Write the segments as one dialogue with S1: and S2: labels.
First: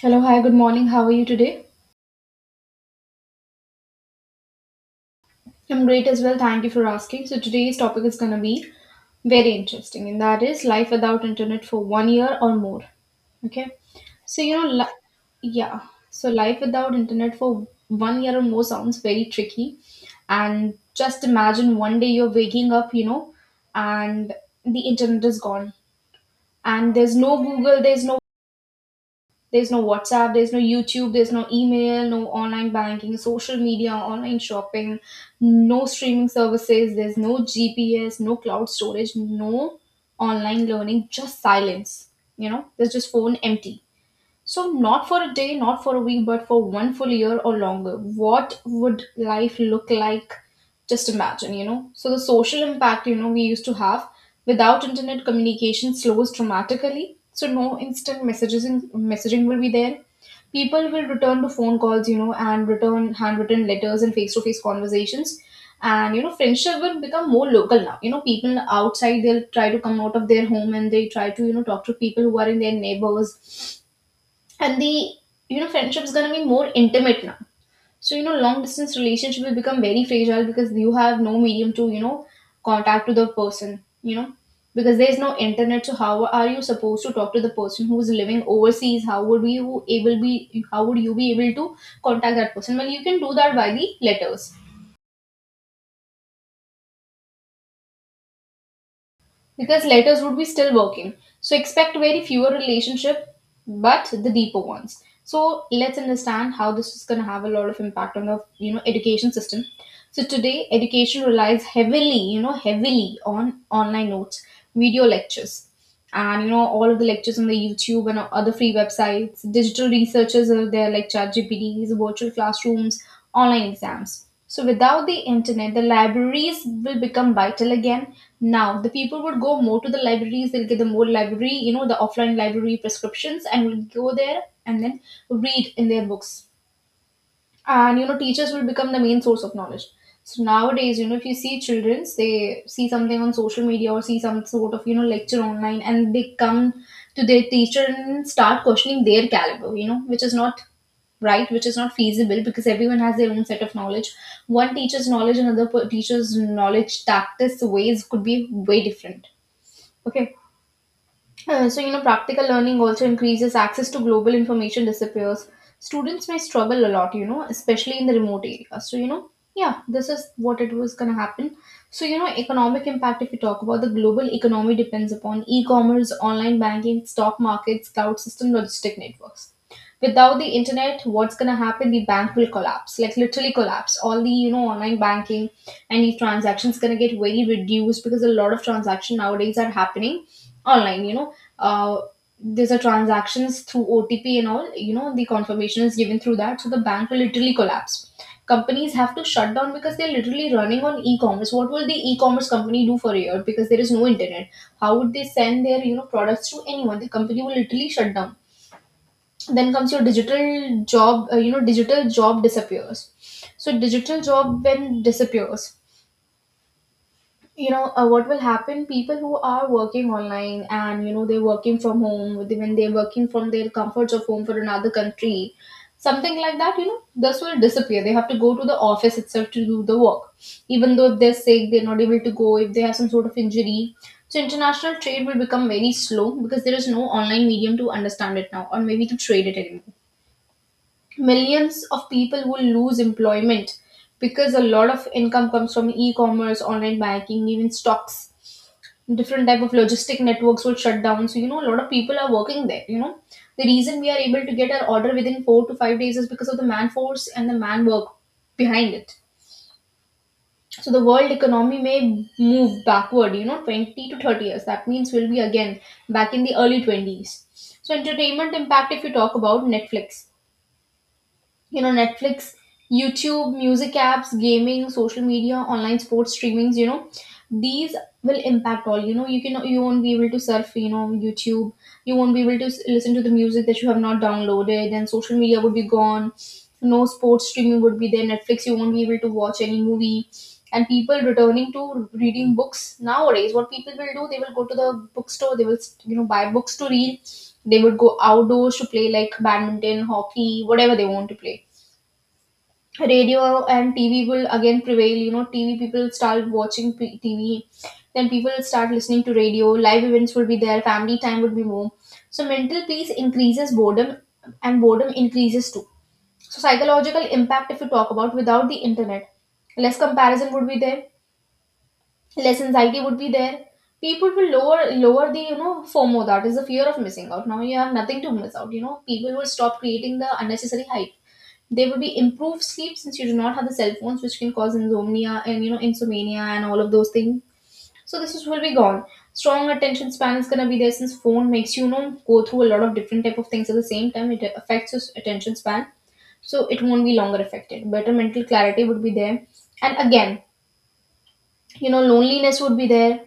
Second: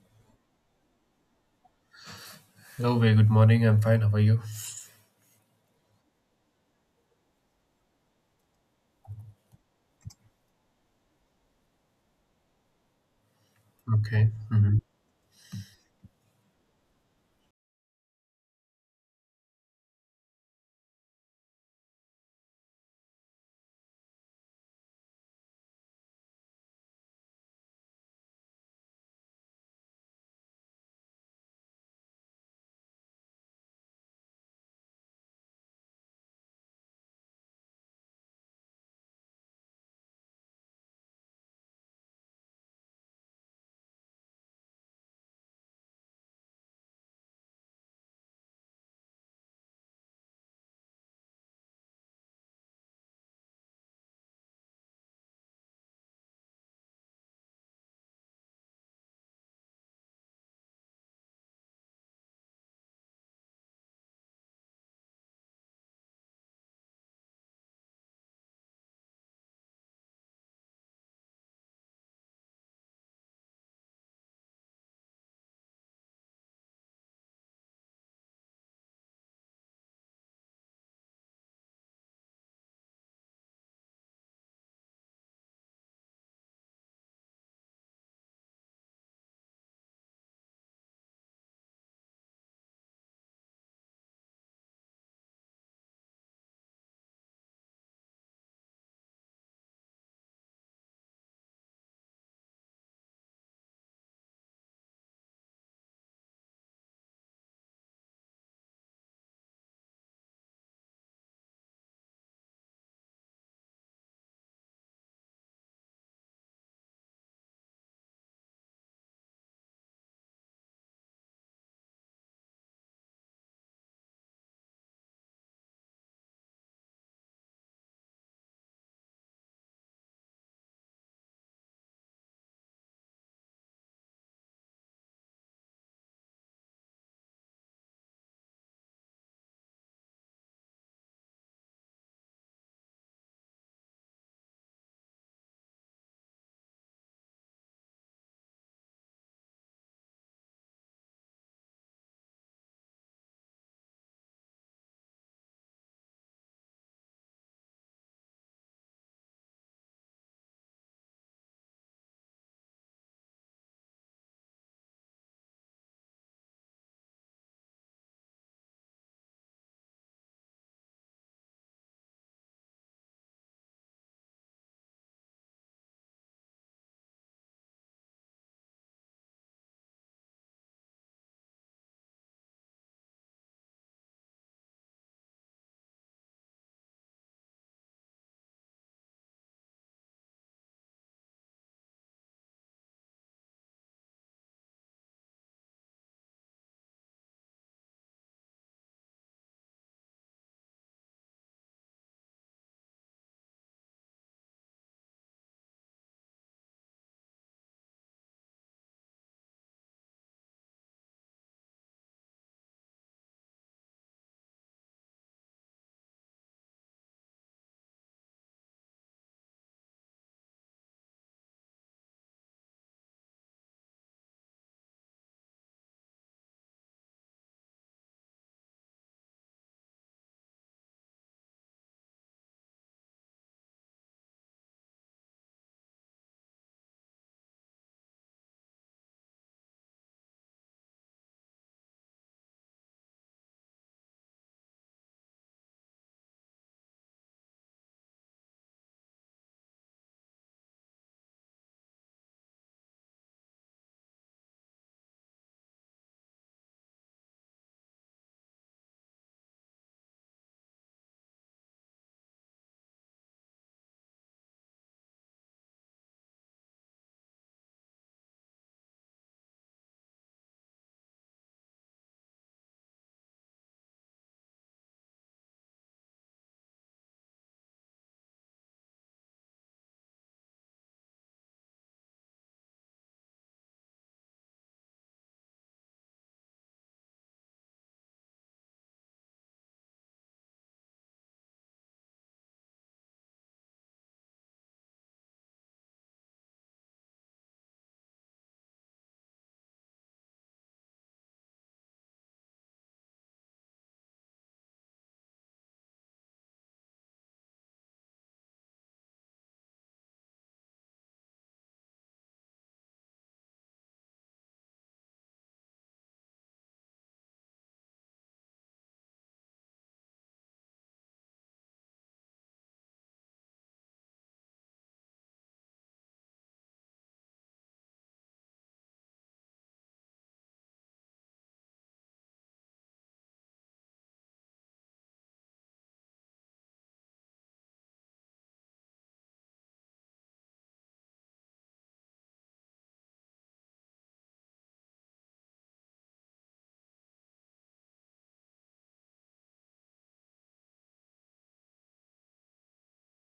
S1: Hello, hi, good morning. How are you today?
S2: Hello, very good morning. I'm fine. How are you?
S1: I'm great as well. Thank you for asking. So, today's topic is going to be very interesting, and that is life without internet for one year or more. Okay.
S2: Okay.
S1: So,
S2: Hmm.
S1: yeah. So, life without internet for one year or more sounds very tricky. And just imagine one day you're waking up, and the internet is gone. And there's no Google, there's no WhatsApp, there's no YouTube, there's no email, no online banking, social media, online shopping, no streaming services, there's no GPS, no cloud storage, no online learning, just silence. There's just phone empty. So, not for a day, not for a week, but for one full year or longer. What would life look like? Just imagine. So, the social impact, we used to have. Without internet, communication slows dramatically. So, no instant messages and messaging will be there. People will return to phone calls, and return handwritten letters and face to face conversations. And friendship will become more local now. People outside, they'll try to come out of their home and they try to, talk to people who are in their neighbors, and the friendship is going to be more intimate now. So long distance relationship will become very fragile because you have no medium to contact to the person because there's no internet. So how are you supposed to talk to the person who's living overseas? How would you able be how would you be able to contact that person? Well, you can do that by the letters, because letters would be still working. So expect very fewer relationship, but the deeper ones. So let's understand how this is going to have a lot of impact on the education system. So today, education relies heavily on online notes, video lectures, and all of the lectures on the YouTube and other free websites, digital researchers are there like chatgpts, virtual classrooms, online exams. So without the internet, the libraries will become vital again. Now the people would go more to the libraries, they'll get the more library, the offline library prescriptions, and will go there and then read in their books. And teachers will become the main source of knowledge. So nowadays, if you see children, they see something on social media or see some sort of lecture online and they come to their teacher and start questioning their caliber, which is not right, which is not feasible, because everyone has their own set of knowledge. One teacher's knowledge, another teacher's knowledge, tactics, ways could be way different. Okay. So, practical learning also increases, access to global information disappears. Students may struggle a lot, especially in the remote areas. So, yeah, this is what it was going to happen. So, economic impact, if you talk about the global economy, depends upon e commerce, online banking, stock markets, cloud system, logistic networks. Without the internet, what's going to happen? The bank will collapse, like literally collapse. All the, online banking and the transactions going to get very reduced, because a lot of transaction nowadays are happening online uh, there's a transactions through OTP and all, the confirmation is given through that. So the bank will literally collapse. Companies have to shut down because they're literally running on e-commerce. What will the e-commerce company do for a year? Because there is no internet. How would they send their, products to anyone? The company will literally shut down. Then comes your digital job, digital job disappears. So digital job when disappears, what will happen, people who are working online and they're working from home, when they're working from their comforts of home for another country, something like that, this will disappear, they have to go to the office itself to do the work, even though if they're sick they're not able to go, if they have some sort of injury. So international trade will become very slow because there is no online medium to understand it now or maybe to trade it anymore. Millions of people will lose employment because a lot of income comes from e-commerce, online banking, even stocks. Different type of logistic networks will shut down, so a lot of people are working there the reason we are able to get our order within 4 to 5 days is because of the man force and the man work behind it. So the world economy may move backward, 20 to 30 years, that means we'll be again back in the early 20s. So entertainment impact, if you talk about Netflix, YouTube, music apps, gaming, social media, online sports streamings, these will impact all. You won't be able to surf YouTube, you won't be able to listen to the music that you have not downloaded, and social media would be gone, no sports streaming would be there, Netflix you won't be able to watch any movie. And people returning to reading books nowadays, what people will do, they will go to the bookstore, they will buy books to read. They would go outdoors to play like badminton, hockey, whatever they want to play. Radio and TV will again prevail. TV people start watching TV, then people start listening to radio. Live events will be there. Family time would be more. So mental peace increases boredom, and boredom increases too. So psychological impact, if you talk about without the internet, less comparison would be there, less anxiety would be there. People will lower the FOMO, that is the fear of missing out. Now you have nothing to miss out. People will stop creating the unnecessary hype. There would be improved sleep since you do not have the cell phones which can cause insomnia, and insomnia and all of those things, so this is, will be gone. Strong attention span is going to be there, since phone makes you, you know go through a lot of different type of things at the same time, it affects your attention span. So it won't be longer affected, better mental clarity would be there. And again, loneliness would be there,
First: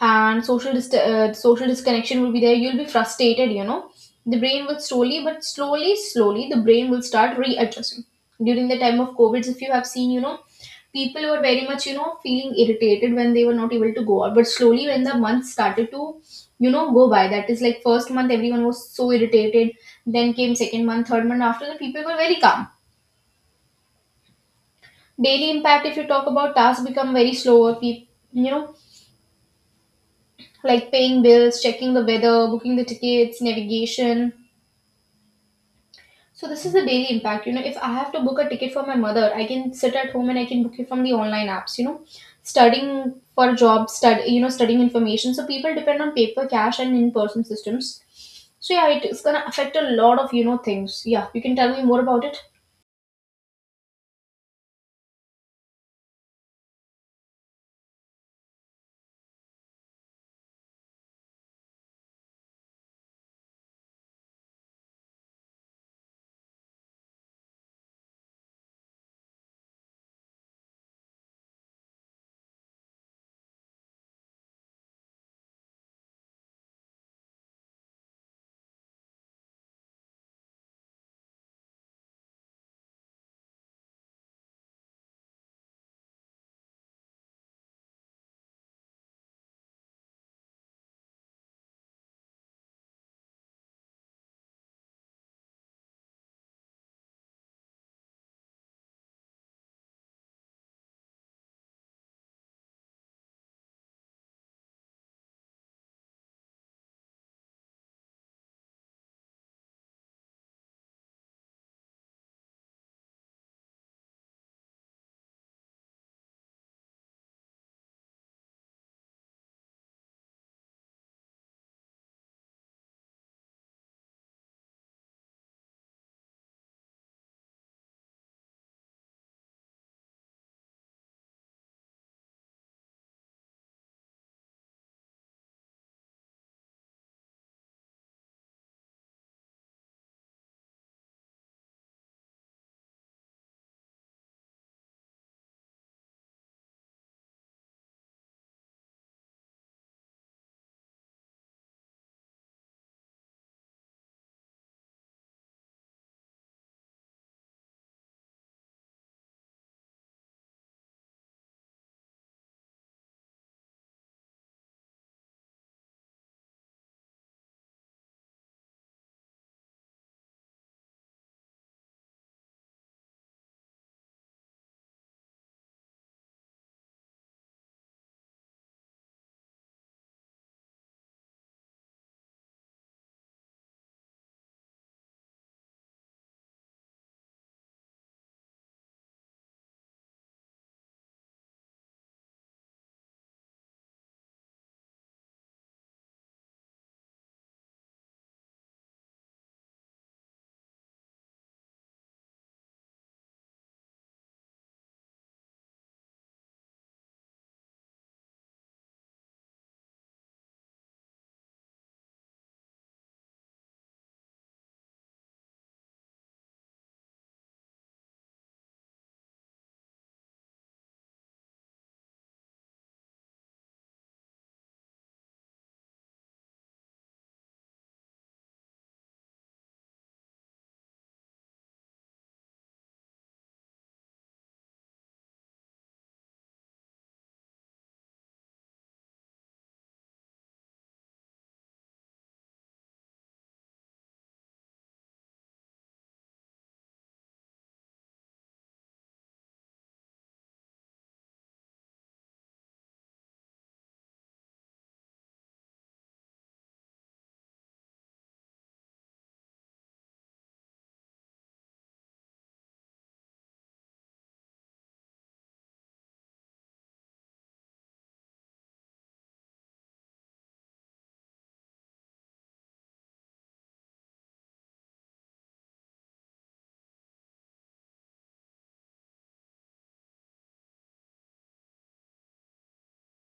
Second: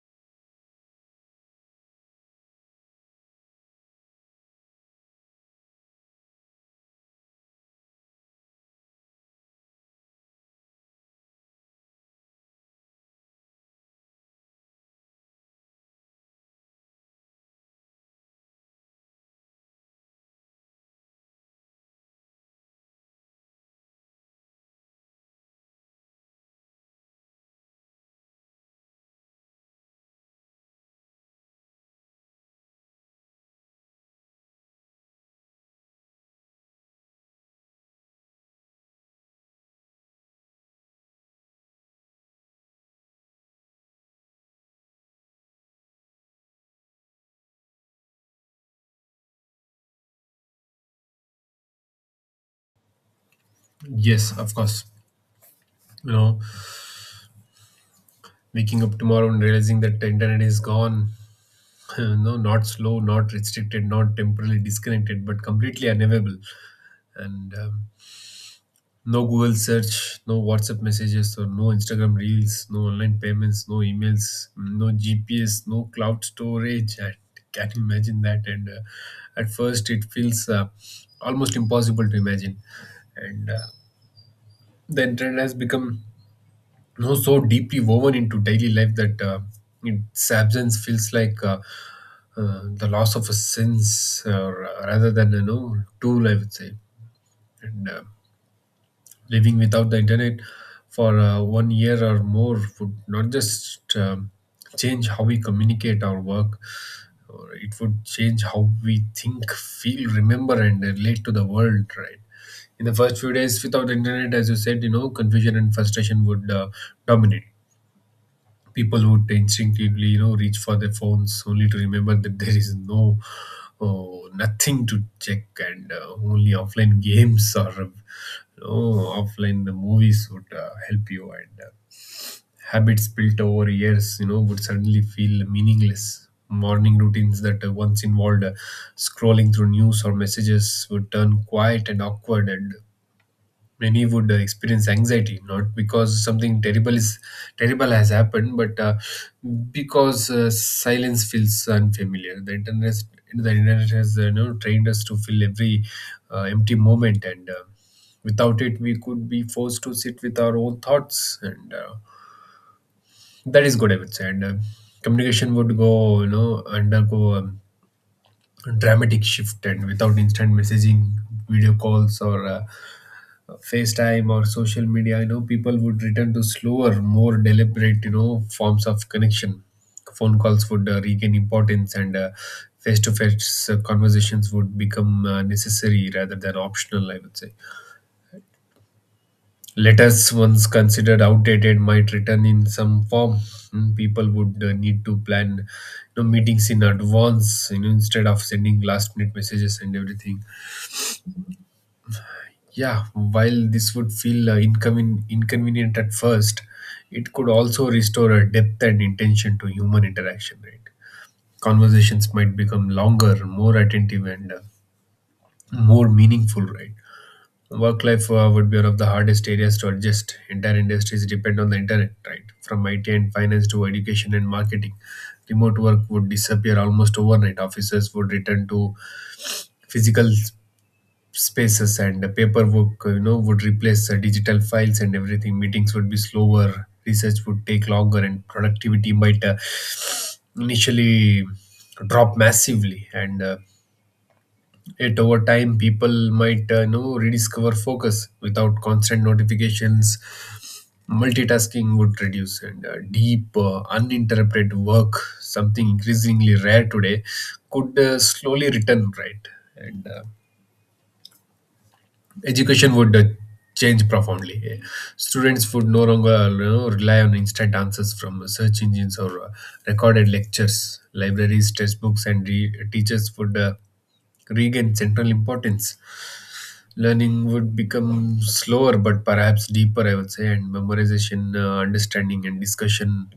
S1: and social disconnection will be there, you'll be frustrated the brain will slowly but slowly slowly the brain will start readjusting. During the time of COVID, if you have seen people were very much feeling irritated when they were not able to go out, but slowly when the month started to go by, that is like first month everyone was so irritated, then came second month, third month, after that, people were very calm. Daily impact, if you talk about, tasks become very slower, people you know like paying bills, checking the weather, booking the tickets, navigation. So this is the daily impact. If I have to book a ticket for my mother, I can sit at home and I can book it from the online apps. Studying for a job, studying information. So people depend on paper, cash, and in-person systems. So yeah, it's gonna affect a lot of things. Yeah, you can tell me more about it.
S2: Yes, of course. You know, waking up tomorrow and realizing that the internet is gone. No, not slow, not restricted, not temporarily disconnected, but completely unavailable. And no Google search, no WhatsApp messages, or no Instagram reels, no online payments, no emails, no GPS, no cloud storage. I can not imagine that. And At first, it feels almost impossible to imagine, and the internet has become, you know, so deeply woven into daily life that its absence feels like the loss of a sense, rather than, you know, tool, I would say. And Living without the internet for 1 year or more would not just change how we communicate or work, or it would change how we think, feel, remember, and relate to the world, right? In the first few days without internet, as you said, you know, confusion and frustration would dominate. People would instinctively, you know, reach for their phones only to remember that there is no oh, nothing to check, and only offline games, or, you know, offline movies would help you. And habits built over years, you know, would suddenly feel meaningless. Morning routines that once involved scrolling through news or messages would turn quiet and awkward. And many would experience anxiety, not because something terrible is terrible has happened, but because silence feels unfamiliar. The internet has, you know, trained us to fill every empty moment, and without it we could be forced to sit with our own thoughts, and that is good, I would say. And communication would go you know undergo dramatic shift. And without instant messaging, video calls, or FaceTime, or social media, you know, people would return to slower, more deliberate, you know, forms of connection. Phone calls would regain importance, and face-to-face conversations would become necessary rather than optional, I would say. Letters once considered outdated might return in some form. Mm, people would need to plan, you know, meetings in advance, you know, instead of sending last minute messages and everything. Yeah, while this would feel inconvenient at first, it could also restore a depth and intention to human interaction, right? Conversations might become longer, more attentive, and more meaningful, right? Work life would be one of the hardest areas to adjust. Entire industries depend on the internet, right? From IT and finance to education and marketing. Remote work would disappear almost overnight. Offices would return to physical spaces, and the paperwork, you know, would replace digital files and everything. Meetings would be slower, research would take longer, and productivity might initially drop massively, and yet over time people might, you know, rediscover focus without constant notifications. Multitasking would reduce, and deep, uninterrupted work, something increasingly rare today, could slowly return, right? And education would change profoundly. Students would no longer, you know, rely on instant answers from search engines or recorded lectures. Libraries, textbooks, and teachers would regain central importance. Learning would become slower, but perhaps deeper, I would say, and memorization, understanding, and discussion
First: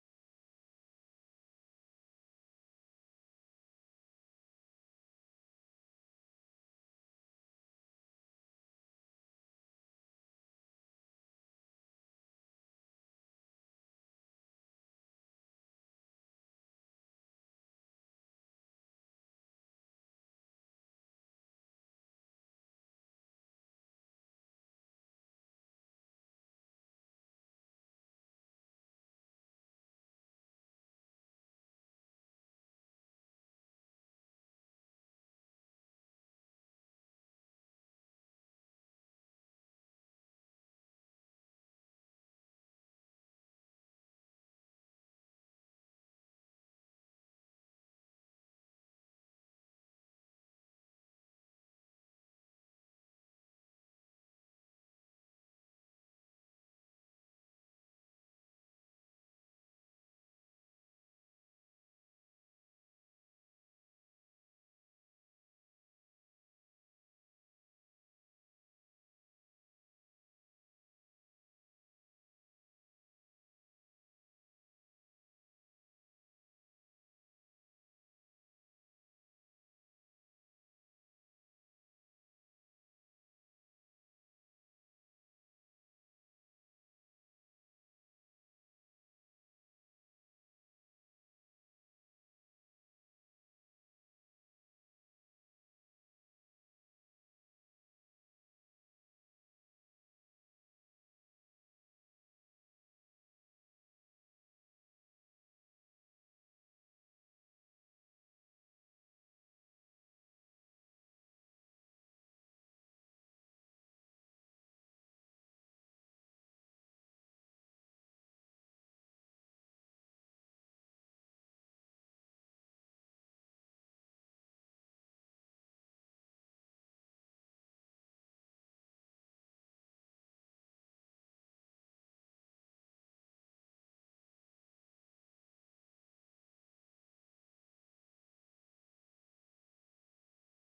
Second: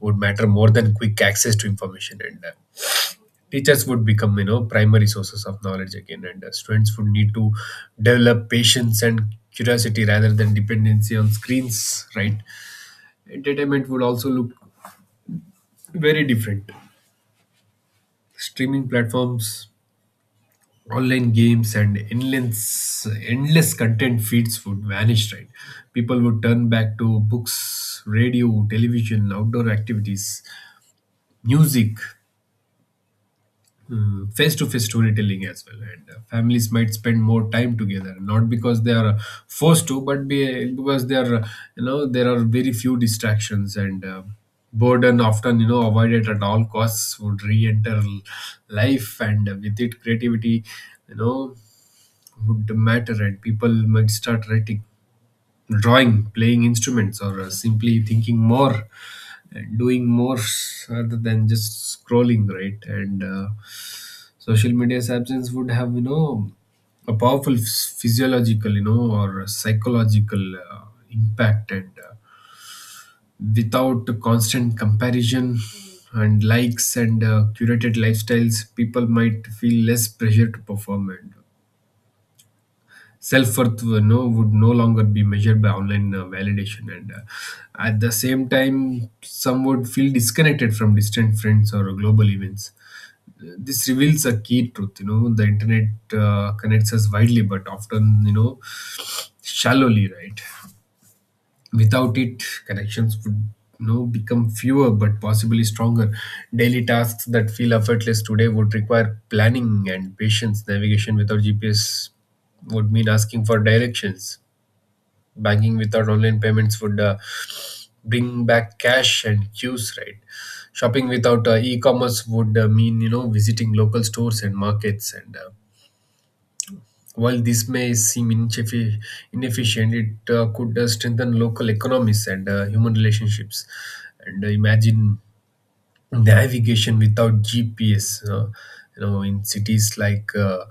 S2: would matter more than quick access to information. And teachers would become, you know, primary sources of knowledge again, and students would need to develop patience and curiosity rather than dependency on screens, right? Entertainment would also look very different. Streaming platforms, online games, and endless endless content feeds would vanish, right? People would turn back to books, radio, television, outdoor activities, music. Mm, face-to-face storytelling as well. And families might spend more time together, not because they are forced to, but because they are, you know, there are very few distractions. And boredom, often, you know, avoided at all costs, would re-enter life, and with it creativity, you know, would matter. And people might start writing, drawing, playing instruments, or simply thinking more and doing more rather than just scrolling, right? And social media's absence would have, you know, a powerful physiological, you know, or psychological impact. And without constant comparison and likes and curated lifestyles, people might feel less pressure to perform. And self worth would no longer be measured by online validation, and at the same time, some would feel disconnected from distant friends or global events. This reveals a key truth, you know: the internet connects us widely but often, you know, shallowly, right? Without it, connections would, you know, become fewer but possibly stronger. Daily tasks that feel effortless today would require planning and patience. Navigation without GPS would mean asking for directions. Banking without online payments would bring back cash and queues, right? Shopping without e-commerce would mean, you know, visiting local stores and markets, and while this may seem inefficient, it could strengthen local economies and human relationships. And imagine navigation without GPS. You know, in cities like uh,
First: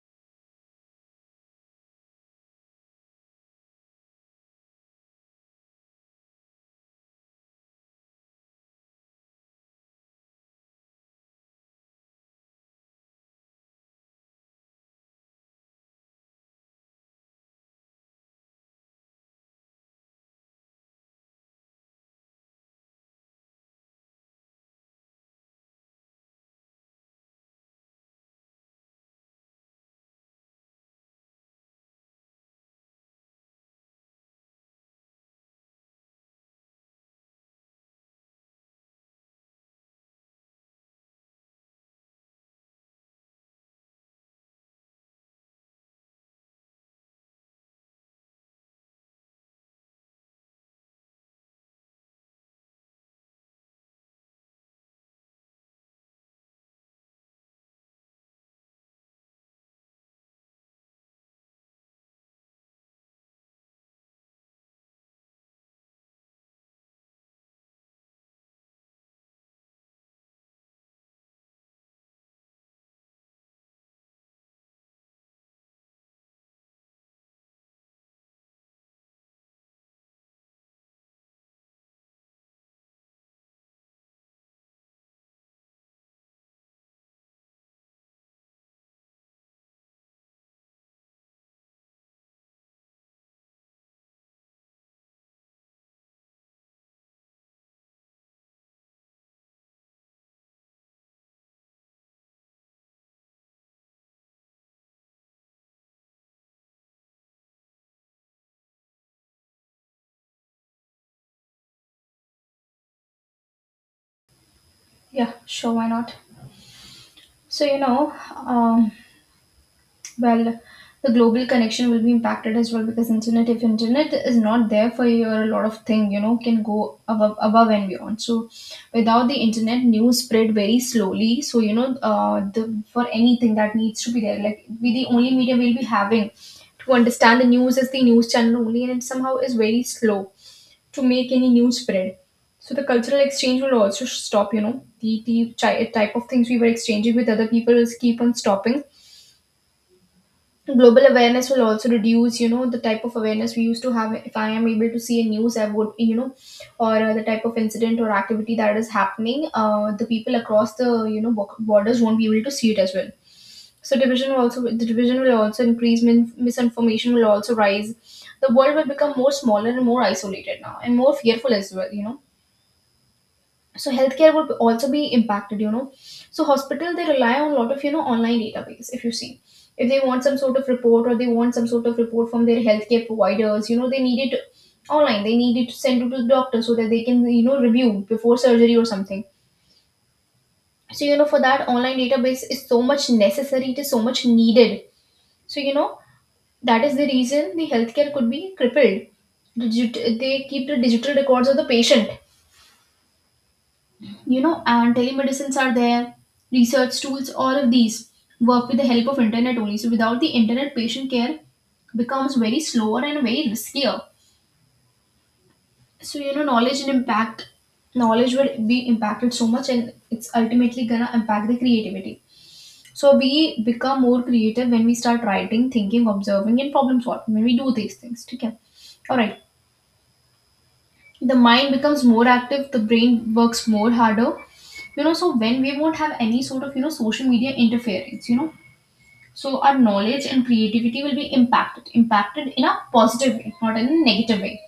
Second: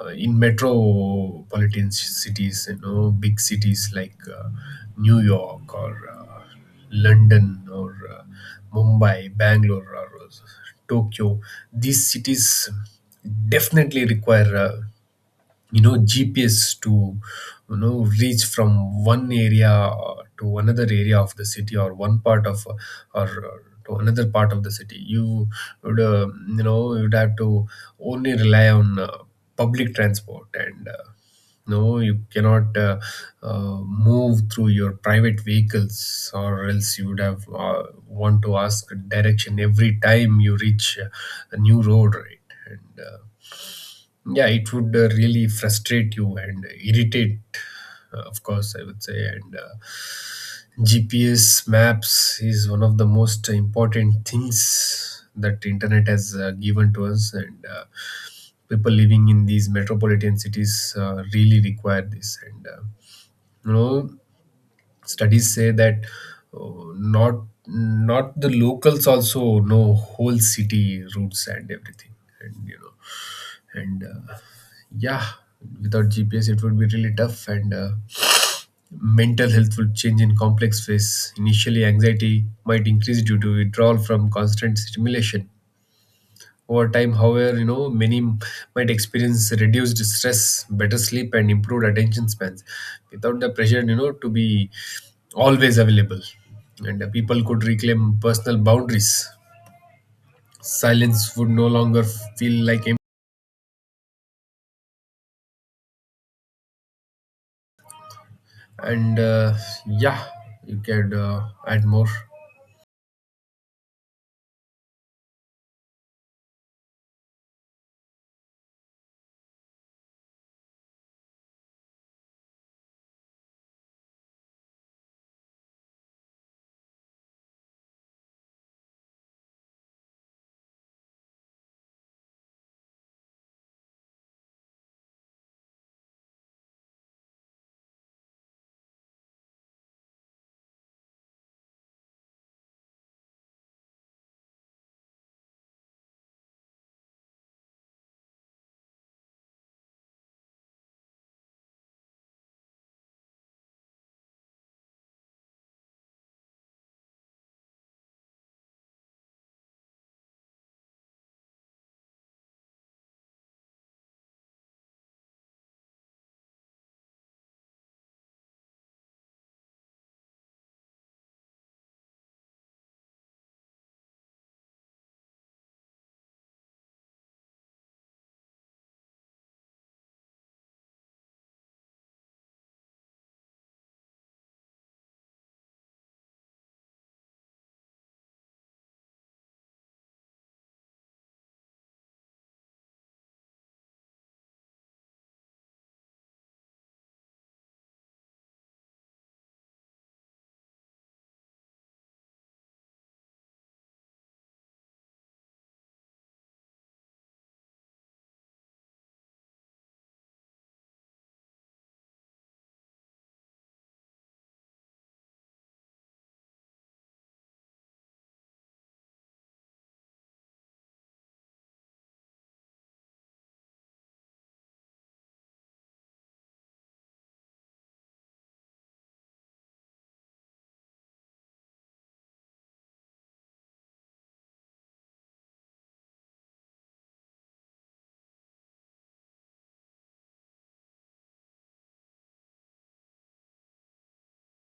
S2: uh, in metropolitan cities, you know, big cities like New York, or London, or Mumbai, Bangalore, or Tokyo. These cities definitely require. You know, GPS to, you know, reach from one area to another area of the city, or one part of, or to another part of the city. You would, you know, you'd have to only rely on public transport, and no, you cannot move through your private vehicles, or else you would have want to ask direction every time you reach a new road, right? And yeah, it would really frustrate you and irritate, of course, I would say, and GPS maps is one of the most important things that internet has given to us, and people living in these metropolitan cities really require this, and you know, studies say that uh, not not the locals also know whole city routes and everything, and you know and yeah, without GPS it would be really tough, and mental health will change in complex ways. Initially, anxiety might increase due to withdrawal from constant stimulation. Over time, however, you know, many might experience reduced stress, better sleep, and improved attention spans. Without the pressure, you know, to be always available, and people could reclaim personal boundaries. Silence would no longer feel like, and yeah, you can add more.
S1: Yeah, sure, why not? So um, well, the global connection will be impacted as well, because internet, if internet is not there for you, or a lot of thing can go above and beyond. So, without the internet, news spread very slowly. So, the for anything that needs to be there, like we the only media we'll be having to understand the news is the news channel only, and it somehow is very slow to make any news spread. So the cultural exchange will also stop. Type of things we were exchanging with other people is keep on stopping. Global awareness will also reduce. The type of awareness we used to have, if I am able to see a news, I would or the type of incident or activity that is happening, the people across the borders won't be able to see it as well. So division will also the division will also increase. Misinformation will also rise. The world will become more smaller and more isolated now, and more fearful as well. So healthcare would also be impacted. So hospital, they rely on a lot of online database. If you see, if they want some sort of report, or they want some sort of report from their healthcare providers, they need it online, they need it to send it to the doctor so that they can review before surgery or something. So for that, online database is so much necessary, it is so much needed. So that is the reason the healthcare could be crippled. They keep the digital records of the patient, and telemedicines are there, research tools, all of these work with the help of internet only. So without the internet, patient care becomes very slower and very riskier. So knowledge and impact knowledge will be impacted so much, and it's ultimately gonna impact the creativity. So we become more creative when we start writing, thinking, observing, and problem solving. When we do these things, okay, all right, the mind becomes more active, the brain works more harder. You know, so when we won't have any sort of social media interference, so our knowledge and creativity will be impacted in a positive way, not in a negative way.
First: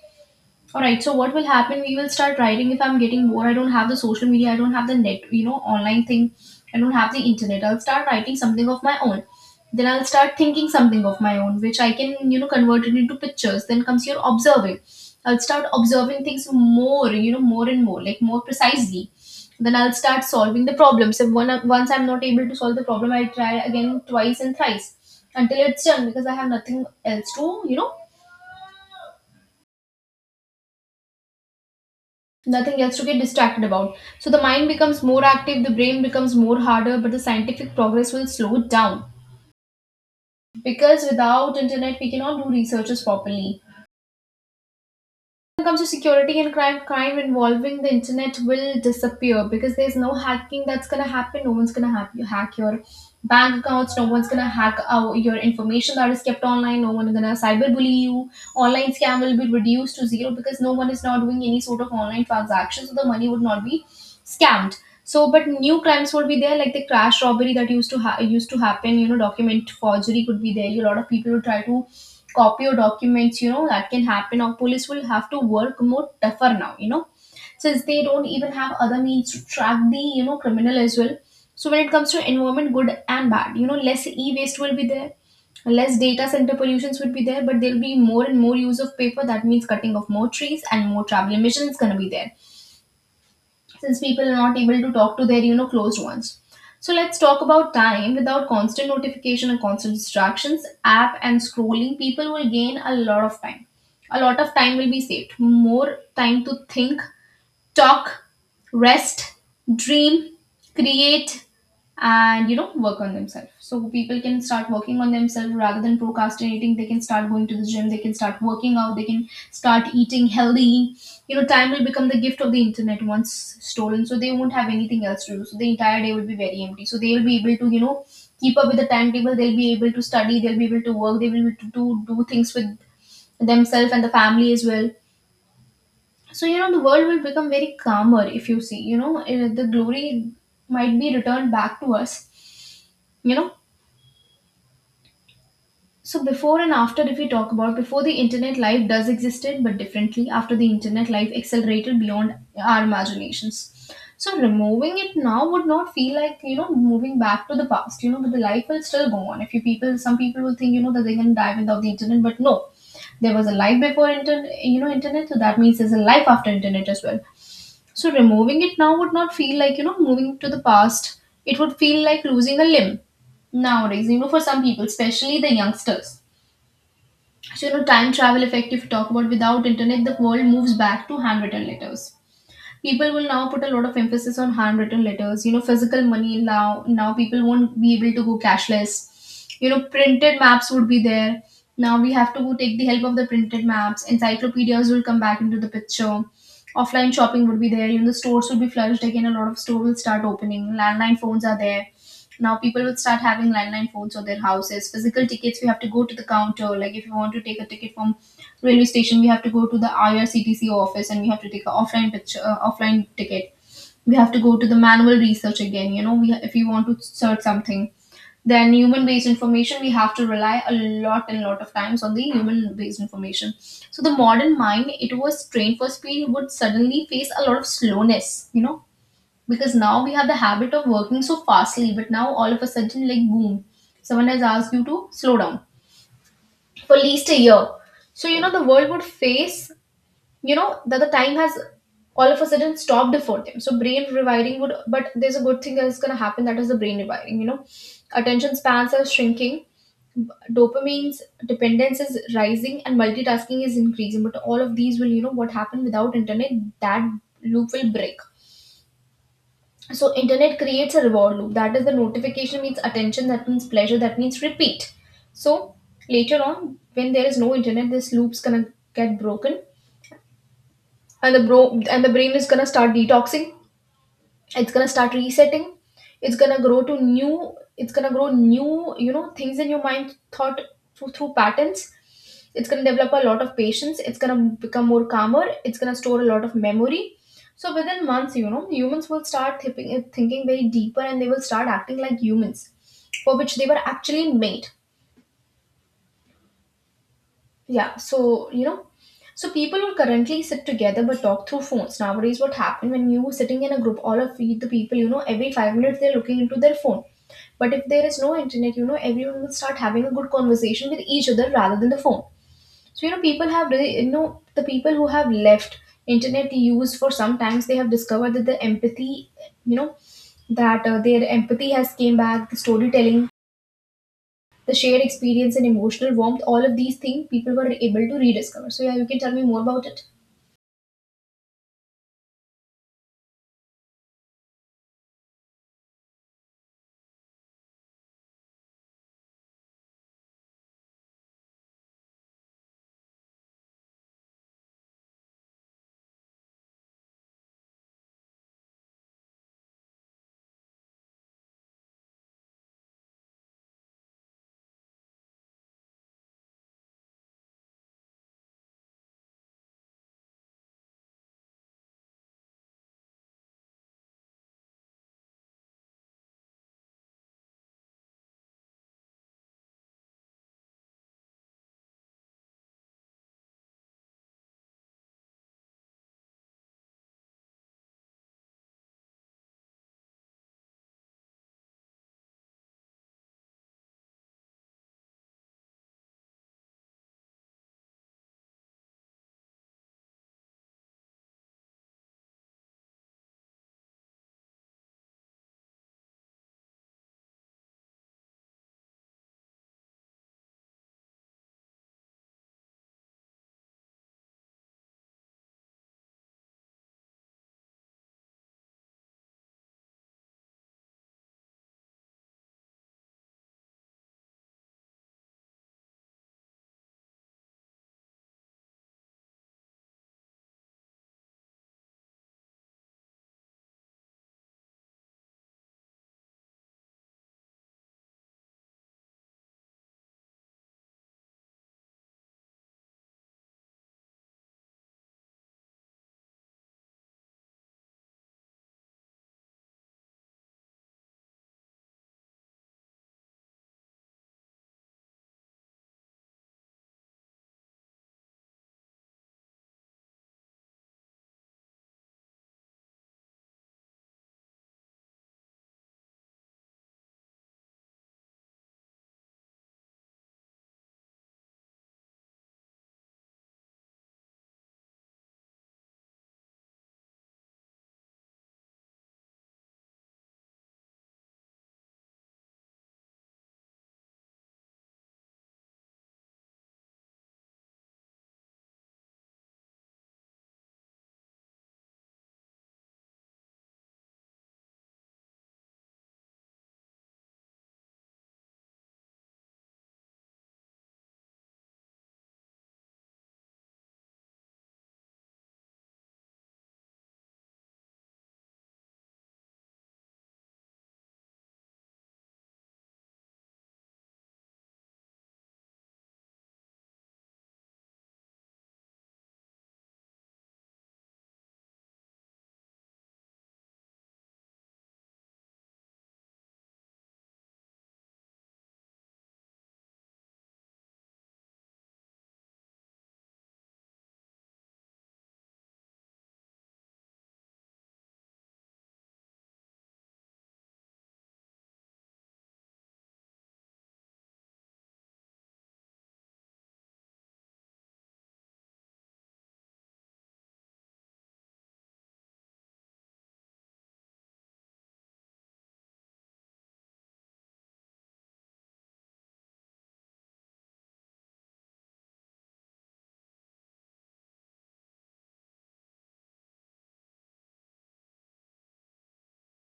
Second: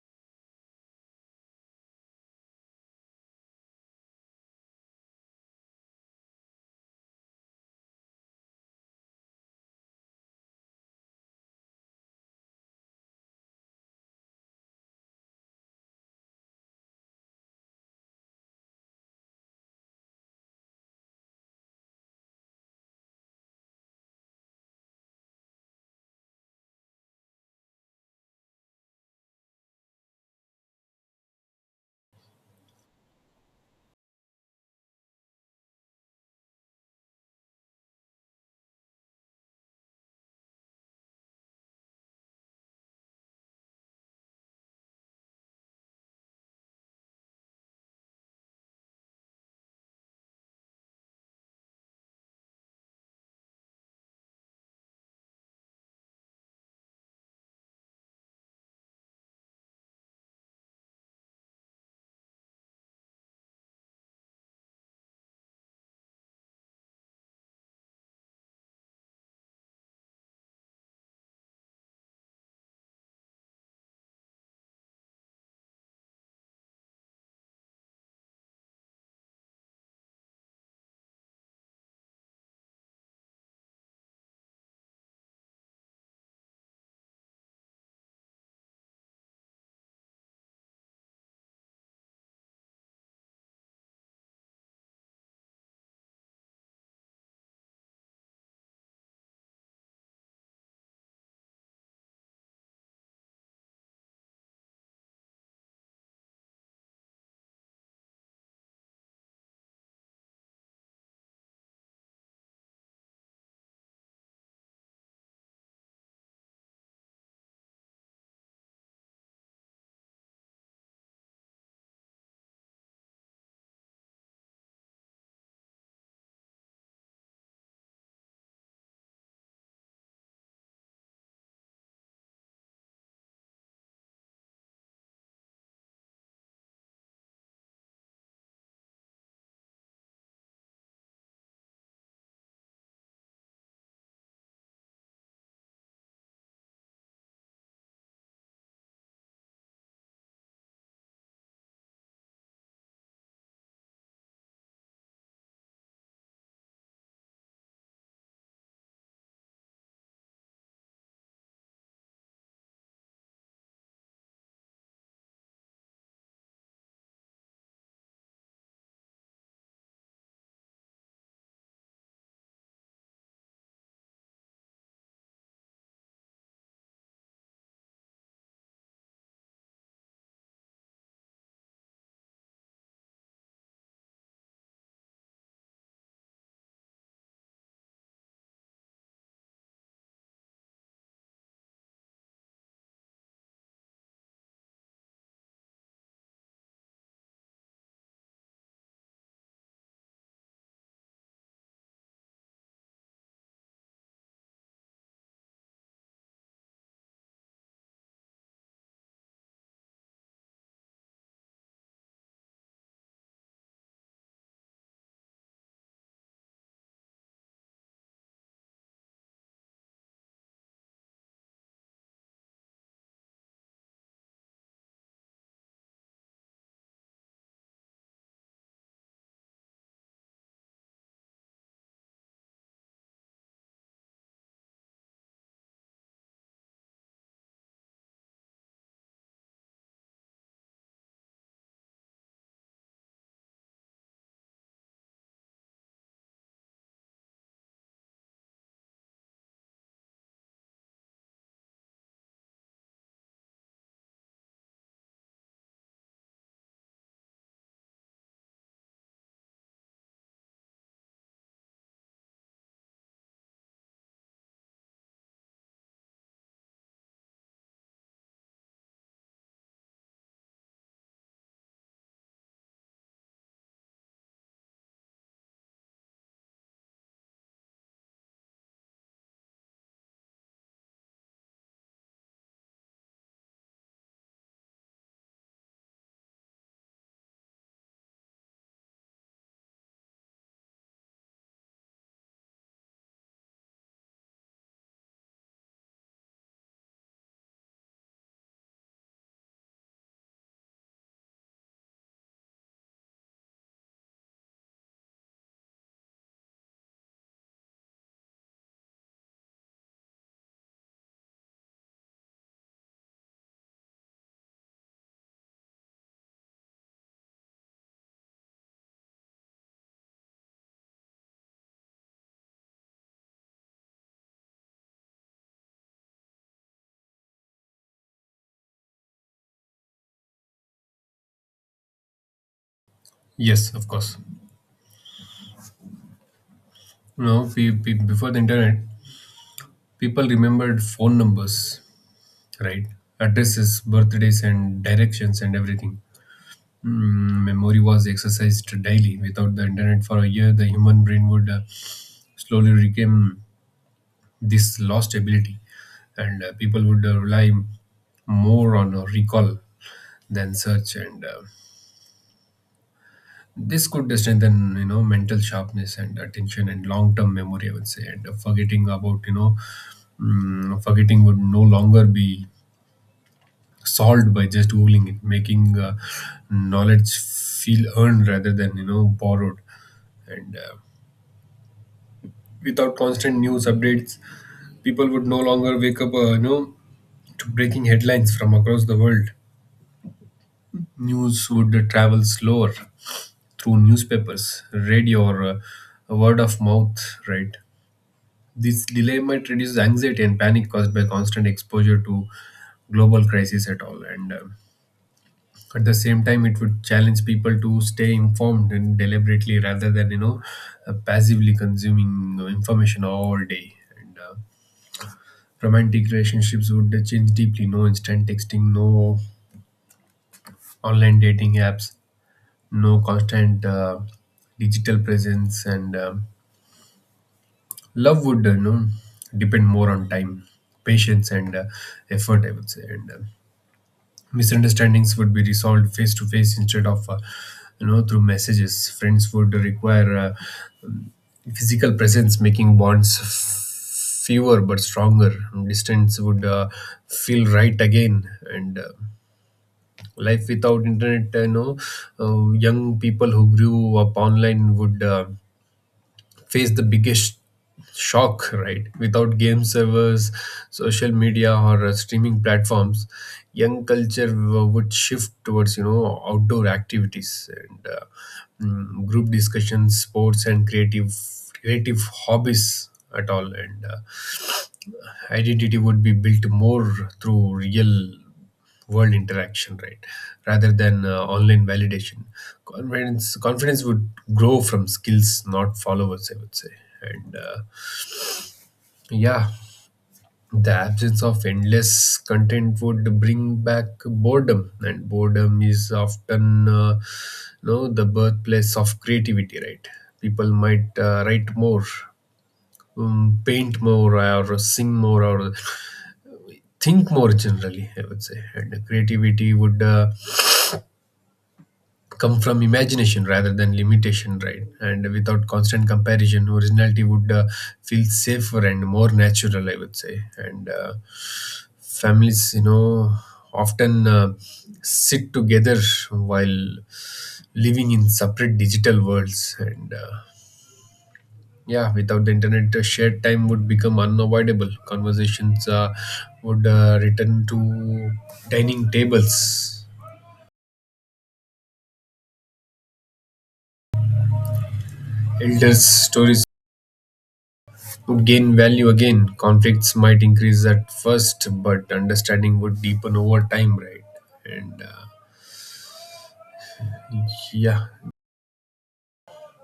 S1: All right. So what will happen? We will start writing. If I'm getting bored, I don't have the social media. I don't have the net. You know, online thing. I don't have the internet. I'll start writing something of my own. Then I'll start thinking something of my own, which I can convert it into pictures. Then comes your observing. I'll start observing things more. You know, more and more, like more precisely. Then I'll start solving the problems. If one once I'm not able to solve the problem, I try again twice and thrice until it's done, because I have nothing else to nothing else to get distracted about. So the mind becomes more active, the brain becomes more harder, but the scientific progress will slow down. Because without internet, we cannot do researches properly. When it comes to security and crime, crime involving the internet will disappear because there's no hacking that's gonna happen. No one's gonna hack your bank accounts. No one's gonna your information that is kept online. No one's gonna cyberbully you. Online scam will be reduced to zero because no one is not doing any sort of online transactions, so the money would not be scammed. So, but new crimes will be there, like the crash robbery that used to happen. You know, document forgery could be there. A lot of people would try to copy your documents, that can happen. Or police will have to work more tougher now, since they don't even have other means to track the criminal as well. So when it comes to environment, good and bad, less e-waste will be there, less data center pollutions would be there, but there'll be more and more use of paper. That means cutting of more trees, and more travel emissions going to be there since people are not able to talk to their closed ones. So let's talk about time. Without constant notification and constant distractions, app and scrolling, people will gain a lot of time. A lot of time will be saved. More time to think, talk, rest, dream, create, and you know, work on themselves. So people can start working on themselves rather than procrastinating. They can start going to the gym, they can start working out, they can start eating healthy. You know, time will become the gift of the internet once stolen. So they won't have anything else to do. So the entire day will be very empty. So they will be able to, you know, keep up with the timetable, they'll be able to study, they'll be able to work, they will be able to do things with themselves and the family as well. So the world will become very calmer. If you see, the glory might be returned back to us. you know so before and after, if we talk about before the internet, life does existed but differently. After the internet, life accelerated beyond our imaginations. So removing it now would not feel like, moving back to the past, but the life will still go on. If you people, some people will think, that they can die without the internet, but no, there was a life before internet, so that means there's a life after internet as well. So removing it now would not feel like, you know, moving to the past. It would feel like losing a limb nowadays, you know, for some people, especially the youngsters. So, you know, time travel effect, if you talk about without internet, the world moves back to handwritten letters. People will now put a lot of emphasis on handwritten letters, physical money. Now people won't be able to go cashless, printed maps would be there. Now we have to go take the help of the printed maps. Encyclopedias will come back into the picture. Offline shopping would be there. The stores would be flushed again, a lot of stores will start opening. Landline phones are there. Now people will start having landline phones on their houses. Physical tickets, we have to go to the counter. Like if you want to take a ticket from railway station, we have to go to the IRCTC office, and we have to take an offline picture offline ticket. We have to go to the manual research again. We, if we want to search something, then human based information, we have to rely a lot and lot of times on the human based information. So the modern mind, it was trained for speed, would suddenly face a lot of slowness, because now we have the habit of working so fastly. But now all of a sudden, like boom, someone has asked you to slow down for at least a year. So the world would face, that the time has all of a sudden stopped for them. So brain rewiring would but there's a good thing that is going to happen, that is the brain rewiring. Attention spans are shrinking, dopamine's dependence is rising, and multitasking is increasing. But all of these will, what happen without internet, that loop will break. So internet creates a reward loop, that is the notification means attention, that means pleasure, that means repeat. So later on, when there is no internet, this loop's gonna get broken, and the bro and the brain is gonna start detoxing, it's gonna start resetting. It's gonna grow new, things in your mind, thought through patterns. It's gonna develop a lot of patience, it's gonna become more calmer, it's gonna store a lot of memory. So within months, humans will start thinking very deeper, and they will start acting like humans for which they were actually made. Yeah, so you know, so people who currently sit together but talk through phones. Nowadays, what happened when you sitting in a group, all of the people, you know, every 5 minutes they're looking into their phone. But if there is no internet, you know, everyone will start having a good conversation with each other rather than the phone. So you know, people have really, you know, the people who have left internet use for some times, they have discovered that the empathy, you know, that their empathy has came back, the storytelling, the shared experience and emotional warmth, all of these things people were able to rediscover. So yeah, you can tell me more about it.
S2: Yes, of course. You know, before the internet, people remembered phone numbers, right? Addresses, birthdays, and directions, and everything. Mm, memory was exercised daily. Without the internet for a year, the human brain would slowly regain this lost ability, and people would rely more on recall than search, and this could strengthen, you know, mental sharpness and attention and long-term memory, I would say. And forgetting about, you know, mm, forgetting would no longer be solved by just googling it, making knowledge feel earned rather than, you know, borrowed. And without constant news updates, people would no longer wake up, you know, to breaking headlines from across the world. News would travel slower through newspapers, radio, or word of mouth, right? This delay might reduce anxiety and panic caused by constant exposure to global crises at all. And at the same time, it would challenge people to stay informed and deliberately rather than, you know, passively consuming, you know, information all day. And romantic relationships would change deeply. No instant texting, no online dating apps, no constant digital presence, and love would, you know, depend more on time, patience, and effort, I would say, and misunderstandings would be resolved face to face instead of, you know, through messages. Friends would require physical presence, making bonds fewer but stronger. Distance would feel right again, and life without internet, you know, young people who grew up online would face the biggest shock, right? Without game servers, social media, or streaming platforms, young culture would shift towards, you know, outdoor activities, and mm, group discussions, sports, and creative creative hobbies at all. And identity would be built more through real world interaction, right, rather than online validation. Confidence would grow from skills, not followers, I would say, and yeah, the absence of endless content would bring back boredom, and boredom is often, you know, the birthplace of creativity, right? People might write more, paint more, or sing more, or think more generally, I would say. And creativity would come from imagination rather than limitation, right? And without constant comparison, originality would feel safer and more natural, I would say, and families, you know, often sit together while living in separate digital worlds, and yeah, without the internet, shared time would become unavoidable. Conversations would return to dining tables. Elders' stories would gain value again. Conflicts might increase at first, but understanding would deepen over time, right? And yeah,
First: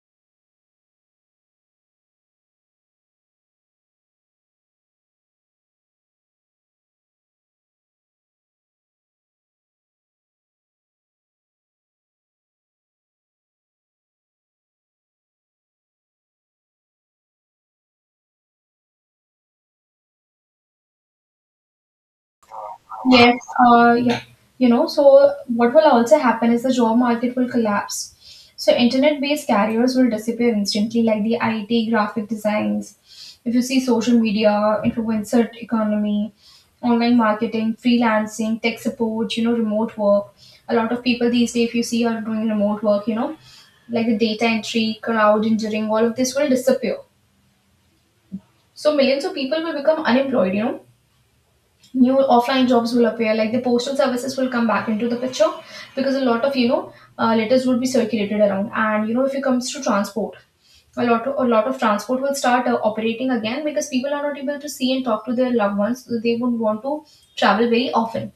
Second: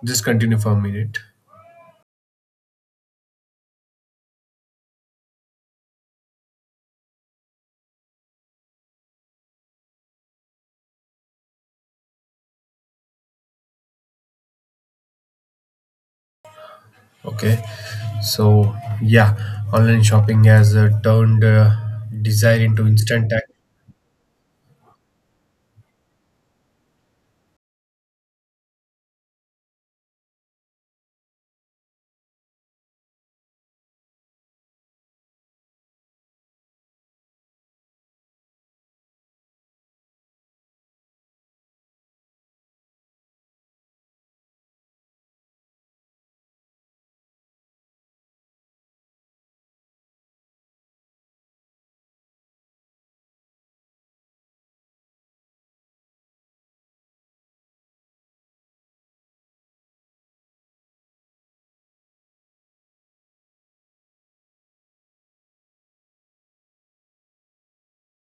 S2: just continue for a minute. Okay, so yeah, online shopping has turned desire into instant
S1: Yes,
S2: act.
S1: yeah. You know, so what will also happen is the job market will collapse. So internet-based careers will disappear instantly, like the IT, graphic designs. If you see, social media, influencer economy, online marketing, freelancing, tech support, you know, remote work. A lot of people these days, if you see, are doing remote work. You know, like the data entry, crowd engineering, all of this will disappear. So millions of people will become unemployed, you know. New offline jobs will appear, like the postal services will come back into the picture because a lot of, you know, letters would be circulated around. And, you know, if it comes to transport, a lot of transport will start operating again, because people are not able to see and talk to their loved ones. So they would want to travel very often.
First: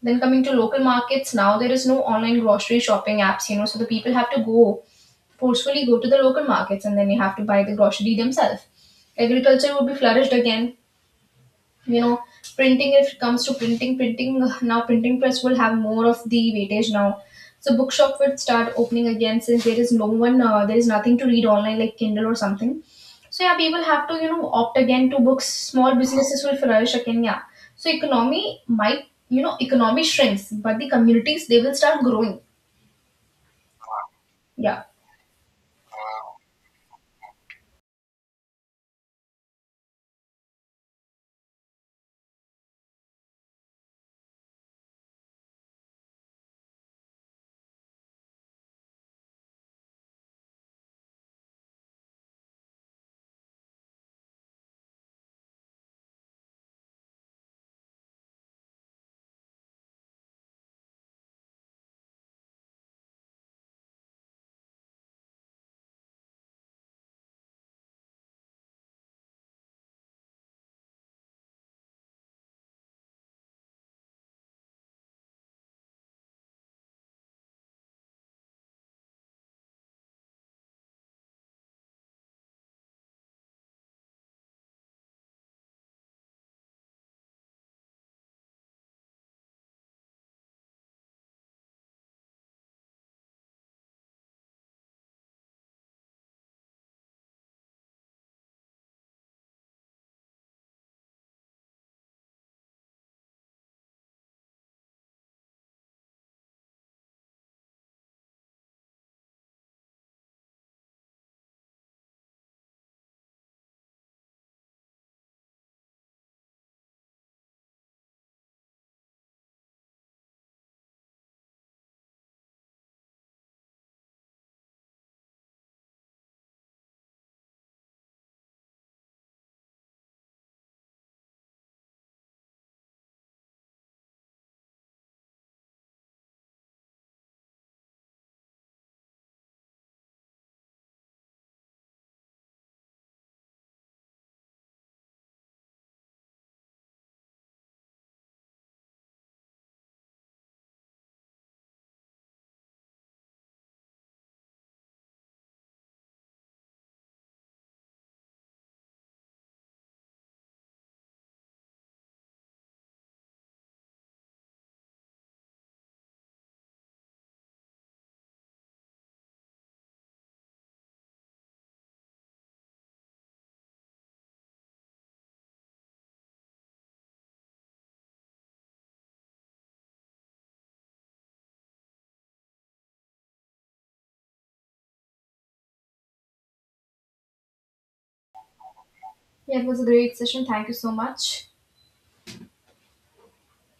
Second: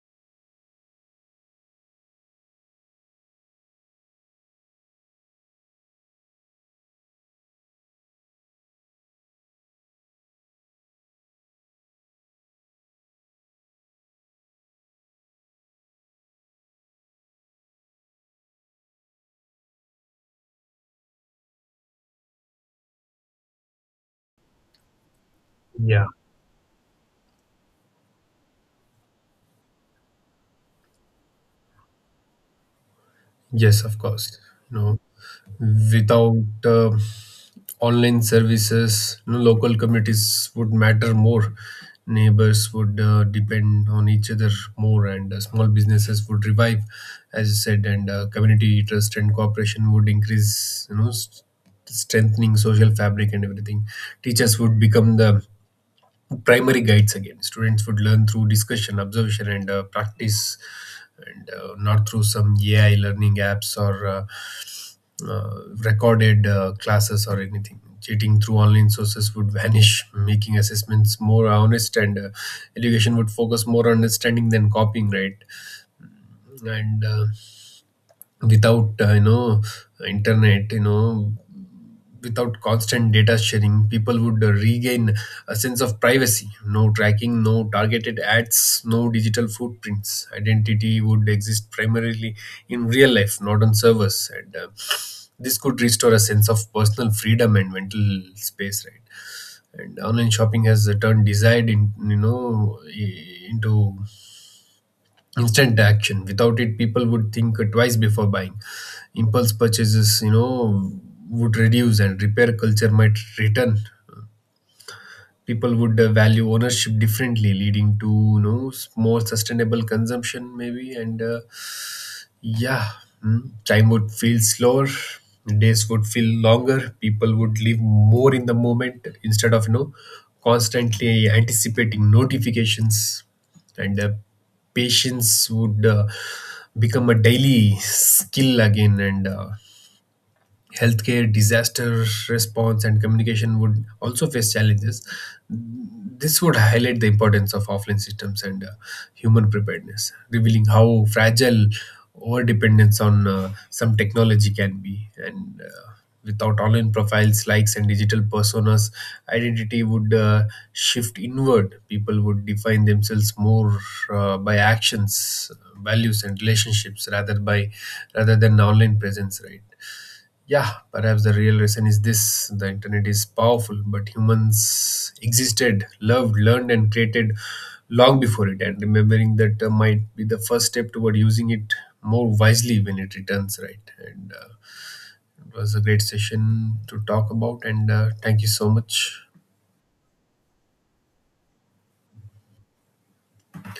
S1: Then coming to local markets, now there is no online grocery shopping apps, you know, so the people have to go forcefully go to the local markets, and then you have to buy the grocery themselves. Agriculture would be flourished again. you know Printing, if it comes to printing, now printing press will have more of the weightage now. So bookshop would start opening again, since there is no one, there is nothing to read online like Kindle or something. So yeah, people have to, you know, opt again to books. Small
S2: Yeah,
S1: businesses will flourish again, yeah. So economy might, you know, economy shrinks, but the communities, they will start growing.
S2: yes, of course.
S1: Yeah,
S2: No. Without online services, you know, local communities would matter more. Neighbors would depend on each other more, and small businesses would revive, as you said, and community trust and cooperation would increase, you know, strengthening social fabric and everything. Teachers would become the primary guides again. Students would learn through discussion, observation, and practice, and not through some AI learning apps or recorded classes or anything. Cheating through online sources would vanish, making assessments more honest, and education would focus more on understanding than copying, right? And without you know internet you know without constant data sharing, people would regain a sense of privacy. No tracking, no targeted ads, no digital footprints. Identity would exist primarily in real life, not on servers, and this could restore a sense of personal freedom and mental space, right? And online shopping has turned desire in you know I- into instant action. Without it, people would think twice before buying. Impulse purchases, you know, would reduce, and repair culture might return. People would value ownership differently, leading to, you know, more sustainable consumption, maybe, and yeah, mm, time would feel slower. Days would feel longer. People would live more in the moment instead of, you know, constantly anticipating notifications, and patience would become a daily skill again, and healthcare, disaster response, and communication would also face challenges. This would highlight the importance of offline systems, and human preparedness, revealing how fragile over dependence on some technology can be. And without online profiles, likes, and digital personas, identity would shift inward. People would define themselves more by actions, values, and relationships rather than online presence, right? Yeah, perhaps the real reason is this: the internet is powerful, but humans existed, loved, learned, and created long before it. And remembering that might be the first step toward using it more wisely when it returns, right? And it was a great session to talk about, and thank you so much.
S1: yeah, it was a great session, thank you so much.